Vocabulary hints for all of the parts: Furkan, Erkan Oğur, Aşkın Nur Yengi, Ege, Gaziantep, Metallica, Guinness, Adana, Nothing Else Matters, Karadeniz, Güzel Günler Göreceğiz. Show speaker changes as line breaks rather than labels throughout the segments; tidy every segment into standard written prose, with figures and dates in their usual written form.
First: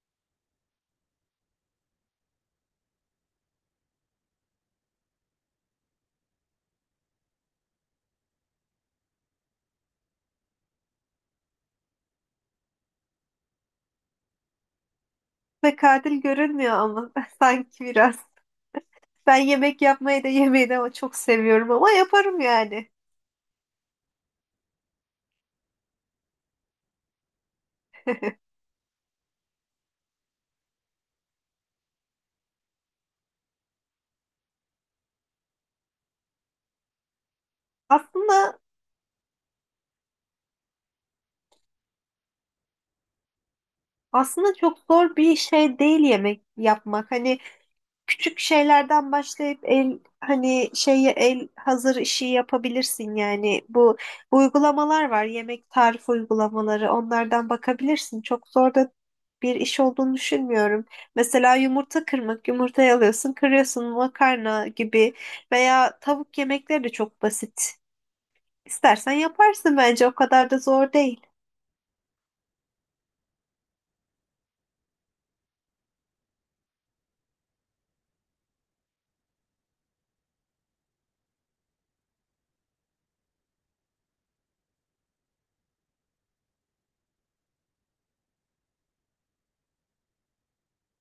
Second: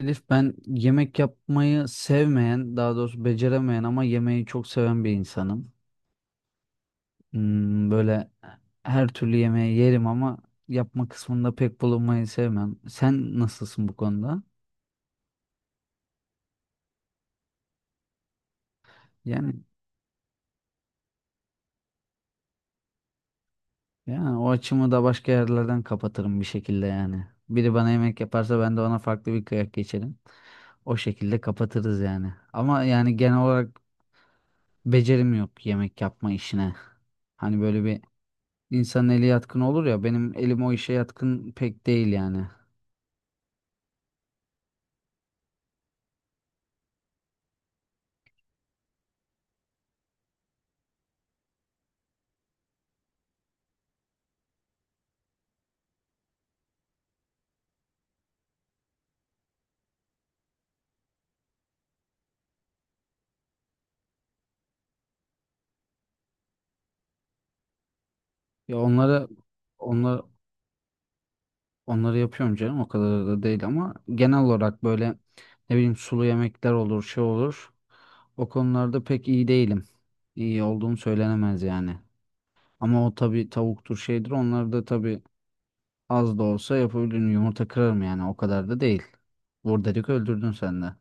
Elif ben yemek yapmayı sevmeyen, daha doğrusu beceremeyen ama yemeği çok seven bir insanım. Böyle her türlü yemeği yerim ama yapma kısmında pek bulunmayı sevmem. Sen nasılsın bu konuda?
Ve katil görünmüyor ama sanki biraz. Ben
Yani
yemek yapmayı da yemeyi de ama çok seviyorum ama yaparım yani.
yani o açımı da başka yerlerden kapatırım bir şekilde yani. Biri bana yemek yaparsa ben de ona farklı bir kıyak geçerim. O şekilde kapatırız yani. Ama yani genel olarak becerim yok yemek yapma işine. Hani böyle bir
Aslında
İnsanın eli yatkın olur ya, benim elim o işe yatkın pek değil yani.
aslında çok zor bir şey değil yemek yapmak. Hani küçük şeylerden başlayıp el hani şeyi el hazır işi yapabilirsin yani bu uygulamalar var yemek tarif uygulamaları onlardan bakabilirsin çok zor da bir iş olduğunu düşünmüyorum. Mesela yumurta kırmak, yumurtayı alıyorsun, kırıyorsun makarna gibi veya tavuk yemekleri de çok basit.
Ya
İstersen yaparsın bence o
onları
kadar da zor değil.
onları yapıyorum canım, o kadar da değil ama genel olarak böyle, ne bileyim, sulu yemekler olur, şey olur. O konularda pek iyi değilim. İyi olduğum söylenemez yani. Ama o tabii tavuktur şeydir, onları da tabii az da olsa yapabilirim, yumurta kırarım yani, o kadar da değil. Vur dedik öldürdün sen de.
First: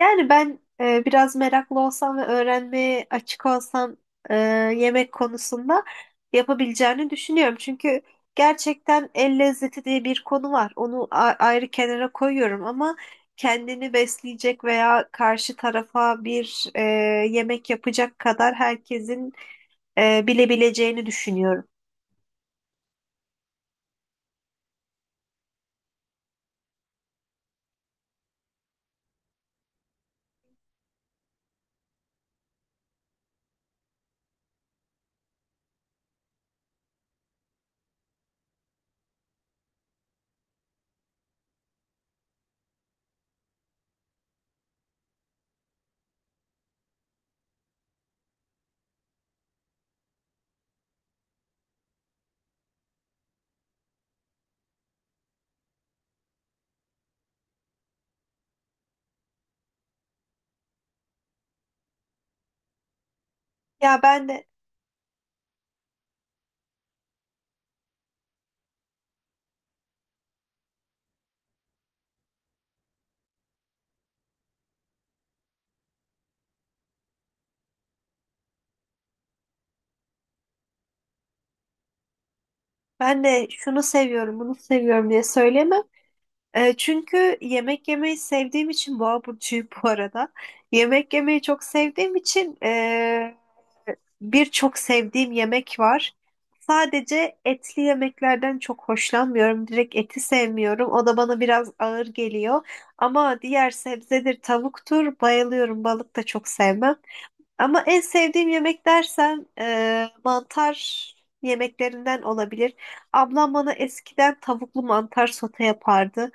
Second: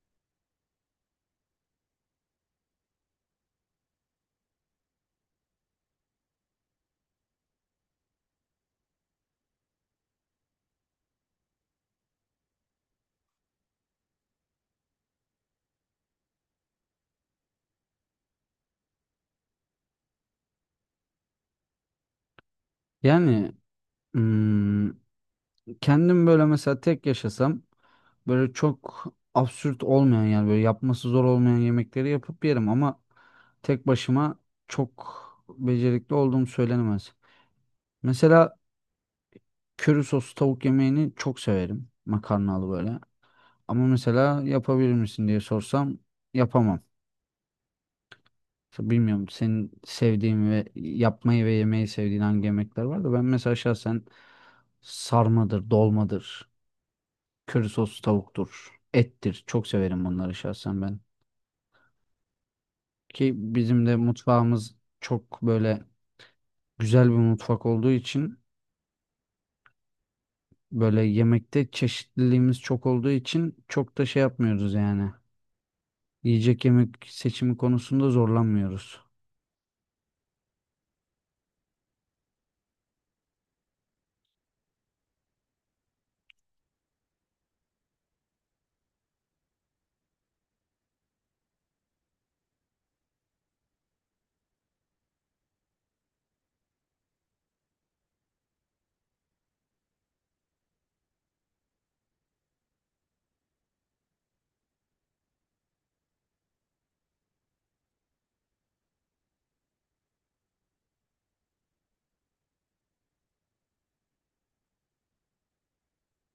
Yani ben biraz meraklı olsam ve öğrenmeye açık olsam e, yemek konusunda yapabileceğini düşünüyorum. Çünkü gerçekten el lezzeti diye bir konu var. Onu ayrı kenara koyuyorum ama kendini besleyecek veya karşı tarafa bir yemek yapacak kadar herkesin bilebileceğini düşünüyorum.
Yani hmm, kendim böyle mesela tek yaşasam, böyle çok absürt olmayan, yani böyle yapması zor olmayan yemekleri yapıp yerim ama tek başıma çok becerikli olduğum söylenemez. Mesela köri soslu tavuk yemeğini çok severim. Makarnalı böyle. Ama mesela yapabilir misin diye sorsam yapamam. İşte bilmiyorum senin sevdiğin ve yapmayı ve yemeyi sevdiğin hangi yemekler var da, ben mesela şahsen sarmadır, dolmadır. Köri soslu tavuktur. Ettir. Çok severim bunları şahsen ben. Ki bizim de
Ya ben de
mutfağımız çok böyle güzel bir mutfak olduğu için, böyle yemekte çeşitliliğimiz çok olduğu için çok da şey yapmıyoruz yani. Yiyecek yemek seçimi konusunda zorlanmıyoruz.
ben de şunu seviyorum, bunu seviyorum diye söyleyemem. E, çünkü yemek yemeyi sevdiğim için boğa burcuyum bu arada. Yemek yemeyi çok sevdiğim için birçok sevdiğim yemek var. Sadece etli yemeklerden çok hoşlanmıyorum. Direkt eti sevmiyorum. O da bana biraz ağır geliyor. Ama diğer sebzedir, tavuktur bayılıyorum. Balık da çok sevmem. Ama en sevdiğim yemek dersen mantar yemeklerinden olabilir. Ablam bana eskiden tavuklu mantar sote yapardı.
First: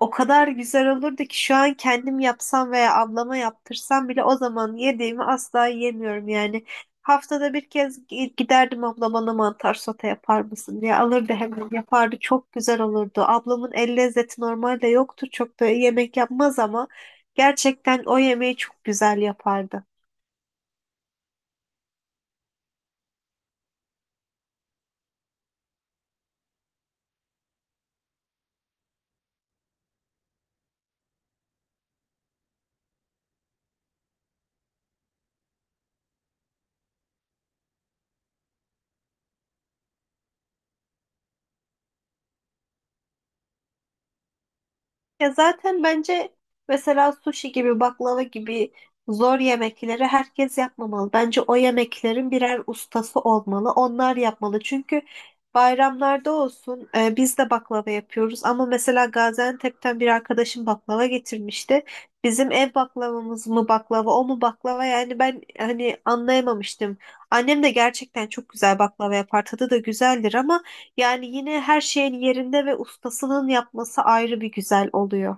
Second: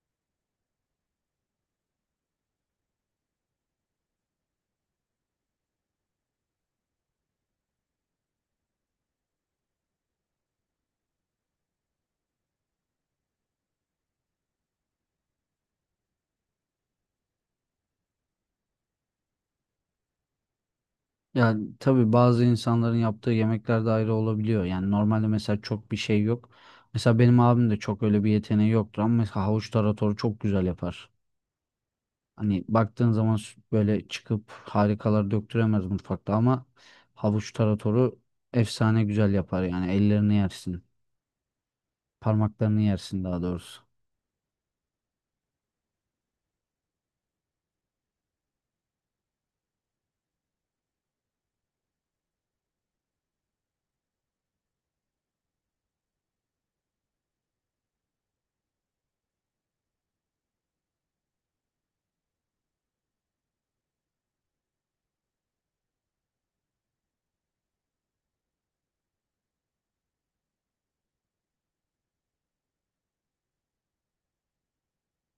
O kadar güzel olurdu ki şu an kendim yapsam veya ablama yaptırsam bile o zaman yediğimi asla yiyemiyorum yani. Haftada bir kez giderdim abla bana mantar sote yapar mısın diye alırdı hemen yapardı çok güzel olurdu. Ablamın el lezzeti normalde yoktur çok da yemek yapmaz ama gerçekten o yemeği çok güzel yapardı.
Yani tabii bazı insanların yaptığı yemekler de ayrı olabiliyor. Yani normalde mesela çok bir şey yok. Mesela benim abim de çok öyle bir yeteneği yoktur ama mesela havuç taratoru çok güzel yapar. Hani baktığın zaman böyle çıkıp harikalar döktüremez mutfakta ama havuç taratoru efsane güzel yapar yani, ellerini yersin. Parmaklarını yersin daha doğrusu.
Ya zaten bence mesela sushi gibi baklava gibi zor yemekleri herkes yapmamalı. Bence o yemeklerin birer ustası olmalı. Onlar yapmalı. Çünkü bayramlarda olsun biz de baklava yapıyoruz. Ama mesela Gaziantep'ten bir arkadaşım baklava getirmişti. Bizim ev baklavamız mı baklava o mu baklava yani ben hani anlayamamıştım. Annem de gerçekten çok güzel baklava yapar. Tadı da güzeldir ama yani yine her şeyin yerinde ve ustasının yapması ayrı bir güzel oluyor.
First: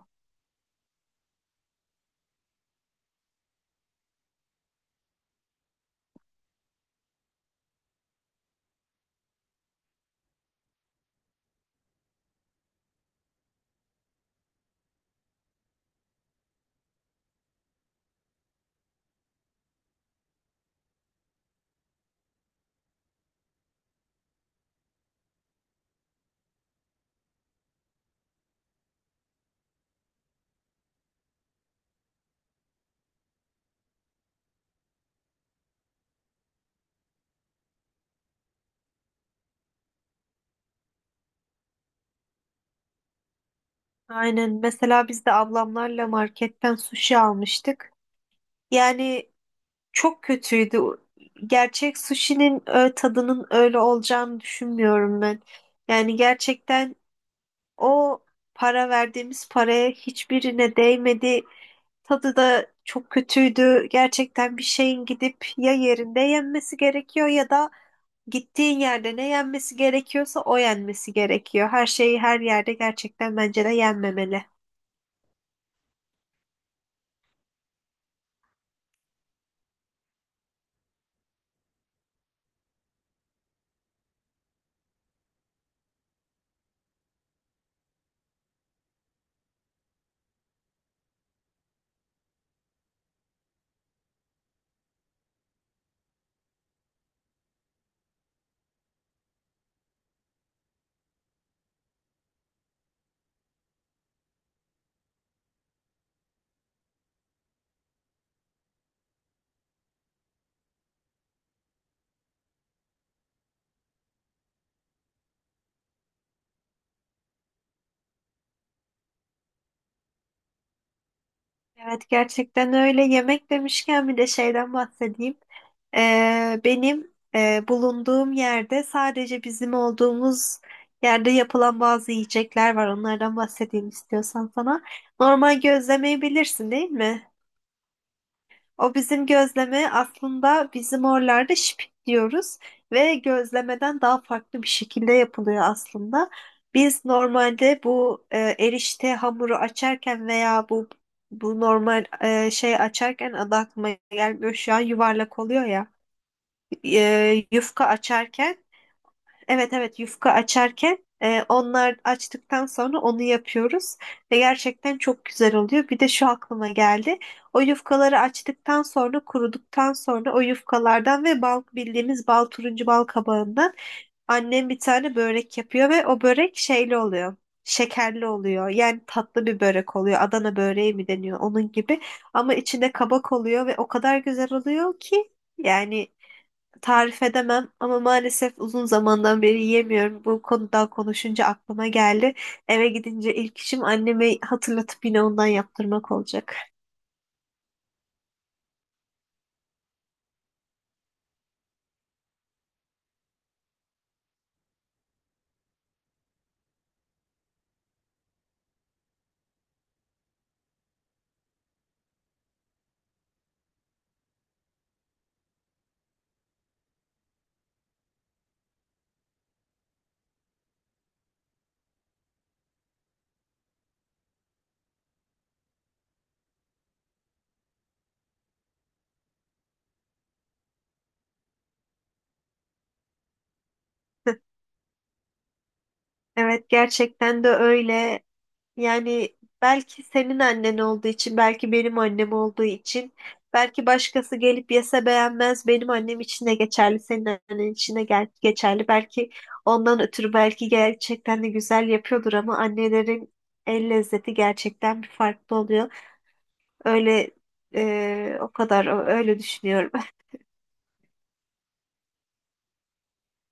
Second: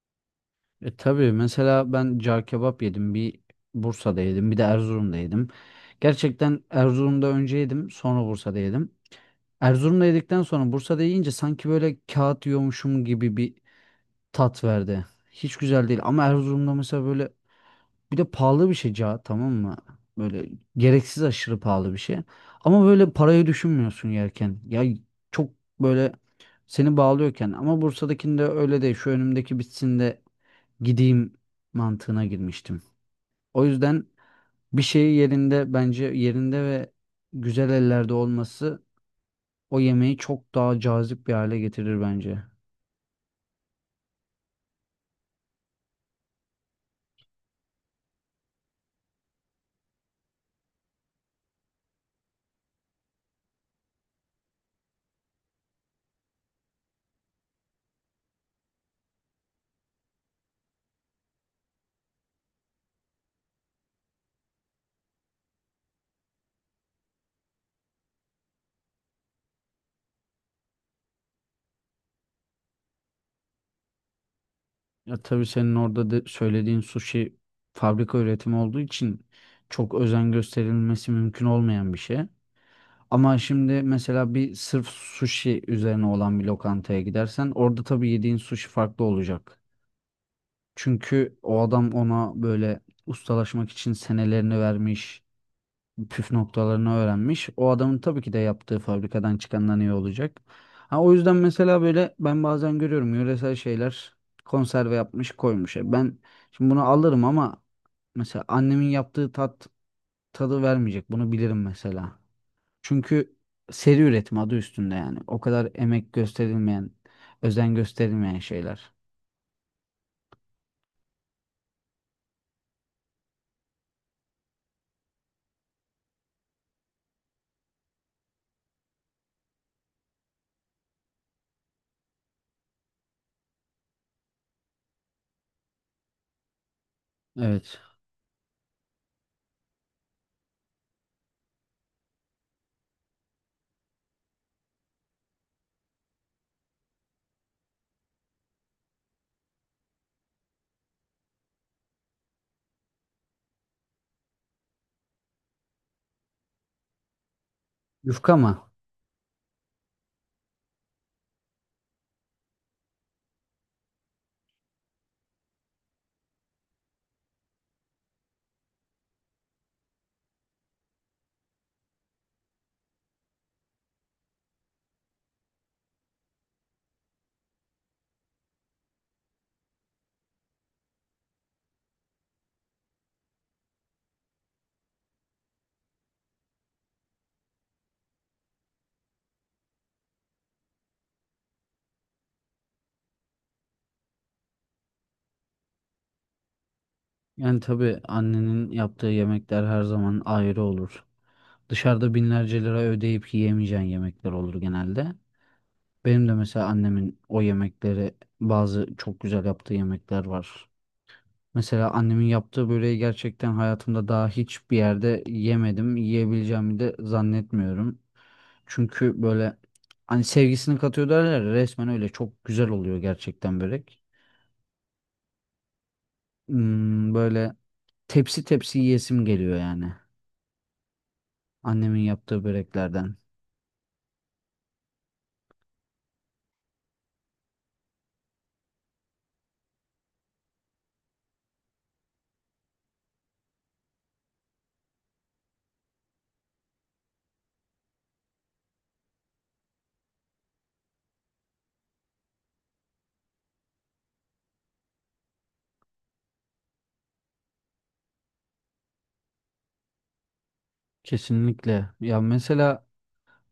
E tabii mesela ben car kebap yedim. Bursa'da yedim. Bir de Erzurum'da yedim. Gerçekten Erzurum'da önce yedim. Sonra Bursa'da yedim. Erzurum'da yedikten sonra Bursa'da yiyince sanki böyle kağıt yiyormuşum gibi bir tat verdi. Hiç güzel değil. Ama Erzurum'da mesela böyle... Bir de pahalı bir şey ca, tamam mı? Böyle gereksiz, aşırı pahalı bir şey. Ama böyle parayı düşünmüyorsun yerken. Ya çok böyle seni bağlıyorken. Ama Bursa'dakinde öyle değil. Şu önümdeki bitsin de gideyim mantığına girmiştim. O yüzden bir şeyi yerinde, bence yerinde ve güzel ellerde olması o yemeği çok daha cazip bir hale getirir bence.
Aynen. Mesela biz de ablamlarla marketten sushi almıştık. Yani çok kötüydü. Gerçek sushi'nin tadının öyle olacağını düşünmüyorum ben. Yani gerçekten o para verdiğimiz paraya hiçbirine değmedi. Tadı da çok kötüydü. Gerçekten bir şeyin gidip ya yerinde yenmesi gerekiyor ya da gittiğin yerde ne yenmesi gerekiyorsa o yenmesi gerekiyor. Her şeyi her yerde gerçekten bence de yenmemeli.
Ya tabii senin orada de söylediğin sushi fabrika üretimi olduğu için çok özen gösterilmesi mümkün olmayan bir şey. Ama şimdi mesela bir sırf sushi üzerine olan bir lokantaya gidersen, orada tabii yediğin sushi farklı olacak. Çünkü o adam ona böyle ustalaşmak için senelerini vermiş, püf noktalarını öğrenmiş. O adamın tabii ki de yaptığı fabrikadan çıkandan iyi olacak. Ha, o yüzden mesela böyle ben bazen görüyorum, yöresel şeyler konserve yapmış, koymuş. E ben şimdi bunu alırım ama mesela annemin yaptığı tadı vermeyecek. Bunu bilirim mesela. Çünkü seri üretim, adı üstünde yani. O kadar emek gösterilmeyen, özen gösterilmeyen şeyler.
Evet gerçekten öyle. Yemek demişken bir de şeyden bahsedeyim. Benim bulunduğum yerde sadece bizim olduğumuz yerde yapılan bazı yiyecekler var. Onlardan bahsedeyim istiyorsan sana. Normal gözlemeyi bilirsin değil mi?
Evet.
O bizim gözleme aslında bizim oralarda şipik diyoruz ve gözlemeden daha farklı bir şekilde yapılıyor aslında. Biz normalde bu erişte hamuru açarken veya bu normal şey açarken adı aklıma gelmiyor şu an yuvarlak oluyor ya yufka
Yufka
açarken.
mı?
Evet, yufka açarken onlar açtıktan sonra onu yapıyoruz ve gerçekten çok güzel oluyor. Bir de şu aklıma geldi. O yufkaları açtıktan sonra kuruduktan sonra o yufkalardan ve bal bildiğimiz bal turuncu bal kabağından annem bir tane börek yapıyor ve o börek şeyli oluyor. Şekerli oluyor. Yani tatlı bir börek oluyor. Adana böreği mi deniyor onun gibi. Ama içinde kabak oluyor ve o kadar güzel oluyor ki yani tarif edemem ama maalesef uzun zamandan beri yiyemiyorum. Bu konuda konuşunca aklıma geldi. Eve gidince ilk işim anneme hatırlatıp yine ondan yaptırmak olacak.
Yani tabii annenin yaptığı yemekler her zaman ayrı olur. Dışarıda binlerce lira ödeyip yiyemeyeceğin yemekler olur genelde. Benim de mesela annemin o yemekleri, bazı çok güzel yaptığı yemekler var. Mesela annemin yaptığı böreği gerçekten hayatımda daha hiçbir yerde yemedim. Yiyebileceğimi de zannetmiyorum. Çünkü böyle, hani sevgisini katıyor derler ya, resmen öyle çok güzel oluyor gerçekten börek. Böyle tepsi tepsi yiyesim geliyor yani, annemin yaptığı böreklerden.
Evet gerçekten de öyle. Yani belki senin annen olduğu için, belki benim annem olduğu için, belki başkası gelip yese beğenmez. Benim annem için de geçerli, senin annen için de geçerli. Belki ondan ötürü belki gerçekten de güzel yapıyordur ama annelerin el lezzeti gerçekten bir farklı oluyor. Öyle o kadar öyle düşünüyorum.
Kesinlikle. Ya mesela,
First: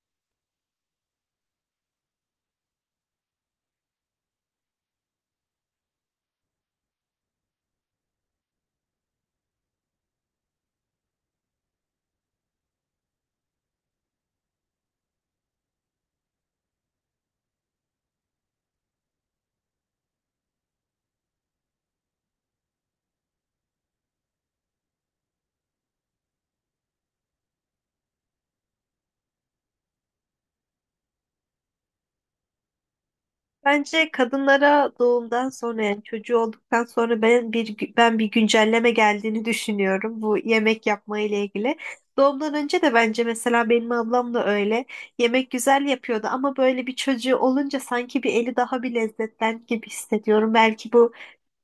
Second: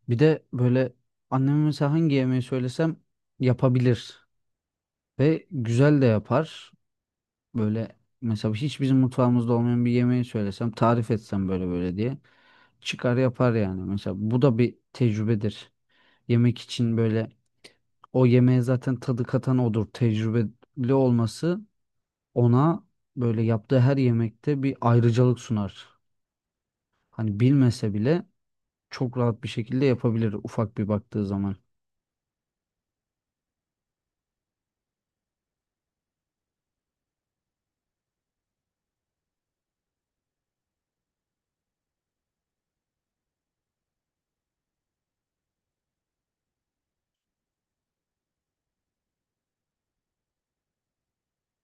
bir de böyle anneme mesela hangi yemeği söylesem yapabilir ve güzel de yapar. Böyle mesela hiç bizim mutfağımızda olmayan bir yemeği söylesem, tarif etsem böyle böyle diye, çıkar yapar yani. Mesela bu da bir tecrübedir. Yemek için böyle, o yemeğe zaten tadı katan odur. Tecrübeli olması ona böyle yaptığı her yemekte bir ayrıcalık sunar. Hani bilmese bile çok rahat bir şekilde yapabilir ufak bir baktığı zaman.
Bence kadınlara doğumdan sonra yani çocuğu olduktan sonra ben bir güncelleme geldiğini düşünüyorum bu yemek yapma ile ilgili. Doğumdan önce de bence mesela benim ablam da öyle yemek güzel yapıyordu ama böyle bir çocuğu olunca sanki bir eli daha bir lezzetlen gibi hissediyorum. Belki bu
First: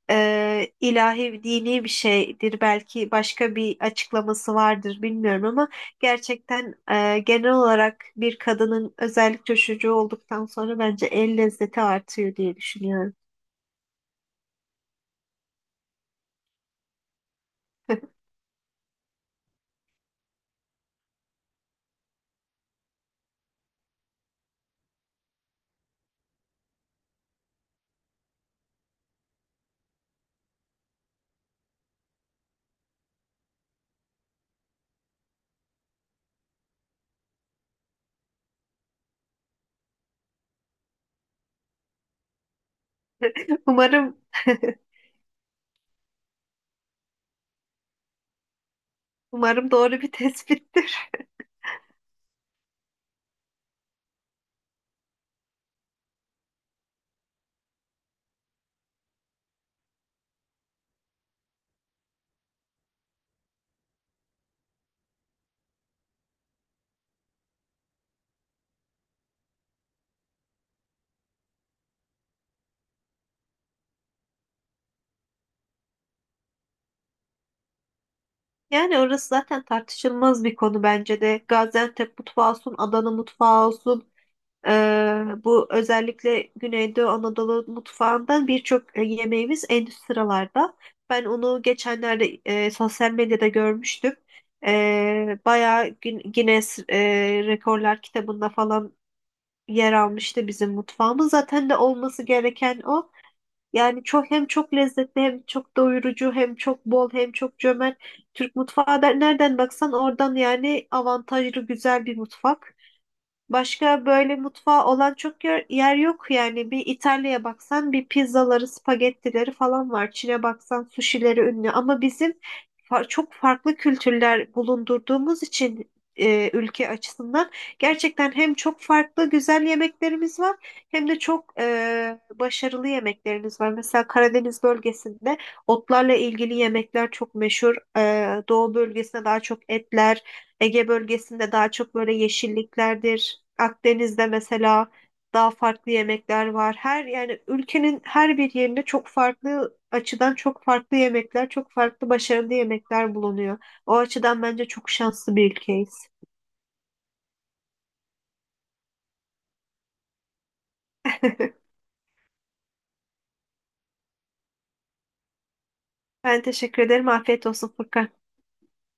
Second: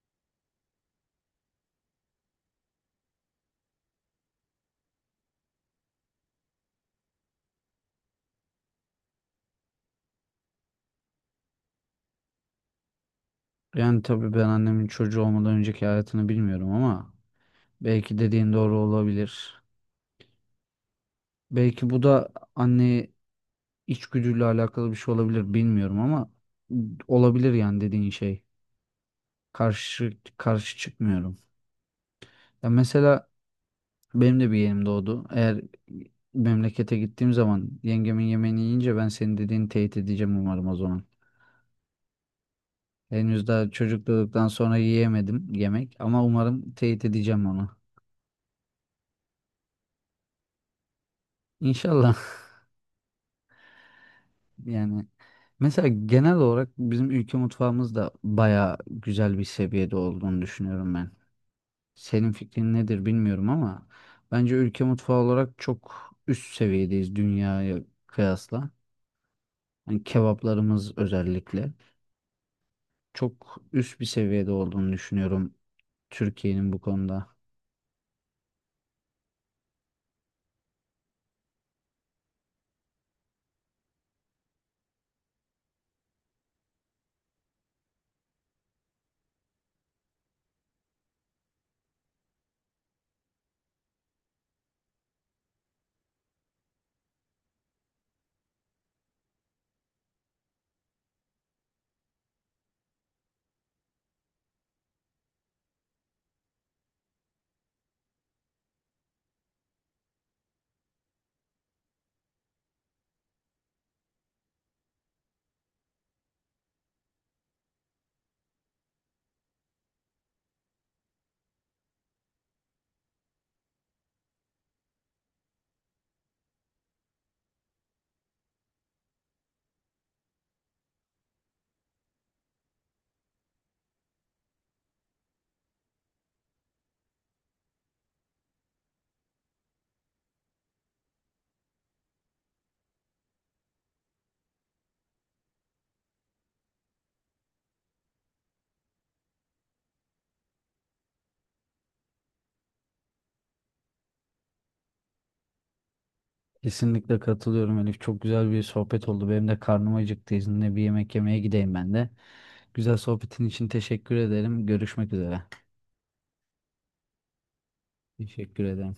ilahi dini bir şeydir belki başka bir açıklaması vardır bilmiyorum ama gerçekten genel olarak bir kadının özellikle çocuğu olduktan sonra bence el lezzeti artıyor diye düşünüyorum.
Yani tabii ben annemin çocuğu olmadan önceki hayatını bilmiyorum ama belki dediğin doğru olabilir. Belki bu da anne içgüdüyle alakalı bir şey olabilir, bilmiyorum ama olabilir yani dediğin şey. Karşı çıkmıyorum. Ya mesela benim de bir yeğenim doğdu. Eğer memlekete gittiğim zaman yengemin yemeğini yiyince ben senin dediğini teyit edeceğim umarım o zaman. Henüz daha çocuk
Umarım
doğduktan sonra yiyemedim yemek ama umarım teyit edeceğim onu.
umarım doğru bir tespittir.
İnşallah. Yani mesela genel olarak bizim ülke mutfağımız da baya güzel bir seviyede olduğunu düşünüyorum ben. Senin fikrin nedir bilmiyorum ama bence ülke mutfağı olarak çok üst seviyedeyiz dünyaya kıyasla. Hani kebaplarımız özellikle çok üst bir seviyede olduğunu düşünüyorum Türkiye'nin bu konuda.
Yani orası zaten tartışılmaz bir konu bence de. Gaziantep mutfağı olsun, Adana mutfağı olsun. Bu özellikle Güneydoğu Anadolu mutfağından birçok yemeğimiz en üst sıralarda. Ben onu geçenlerde sosyal medyada görmüştüm. Bayağı Guinness Rekorlar kitabında falan yer almıştı bizim mutfağımız. Zaten de olması gereken o. Yani çok hem çok lezzetli hem çok doyurucu hem çok bol hem çok cömert. Türk mutfağı da nereden baksan oradan yani avantajlı güzel bir mutfak. Başka böyle mutfağı olan çok yer yok yani. Bir İtalya'ya baksan bir pizzaları, spagettileri falan var. Çin'e baksan sushileri ünlü. Ama bizim çok farklı kültürler bulundurduğumuz için ülke açısından gerçekten hem çok farklı güzel yemeklerimiz var hem de çok başarılı yemeklerimiz var. Mesela Karadeniz bölgesinde otlarla ilgili yemekler çok meşhur. E, Doğu bölgesinde daha çok etler. Ege bölgesinde daha çok böyle yeşilliklerdir. Akdeniz'de mesela daha farklı yemekler var. Her yani ülkenin her bir yerinde çok farklı açıdan çok farklı yemekler, çok farklı başarılı yemekler bulunuyor. O açıdan bence çok şanslı bir ülkeyiz.
Kesinlikle katılıyorum Elif. Çok güzel bir sohbet oldu. Benim de karnım acıktı. İzninle bir yemek yemeye gideyim ben de. Güzel sohbetin için teşekkür ederim. Görüşmek üzere.
Ben teşekkür ederim. Afiyet olsun Furkan.
Teşekkür ederim.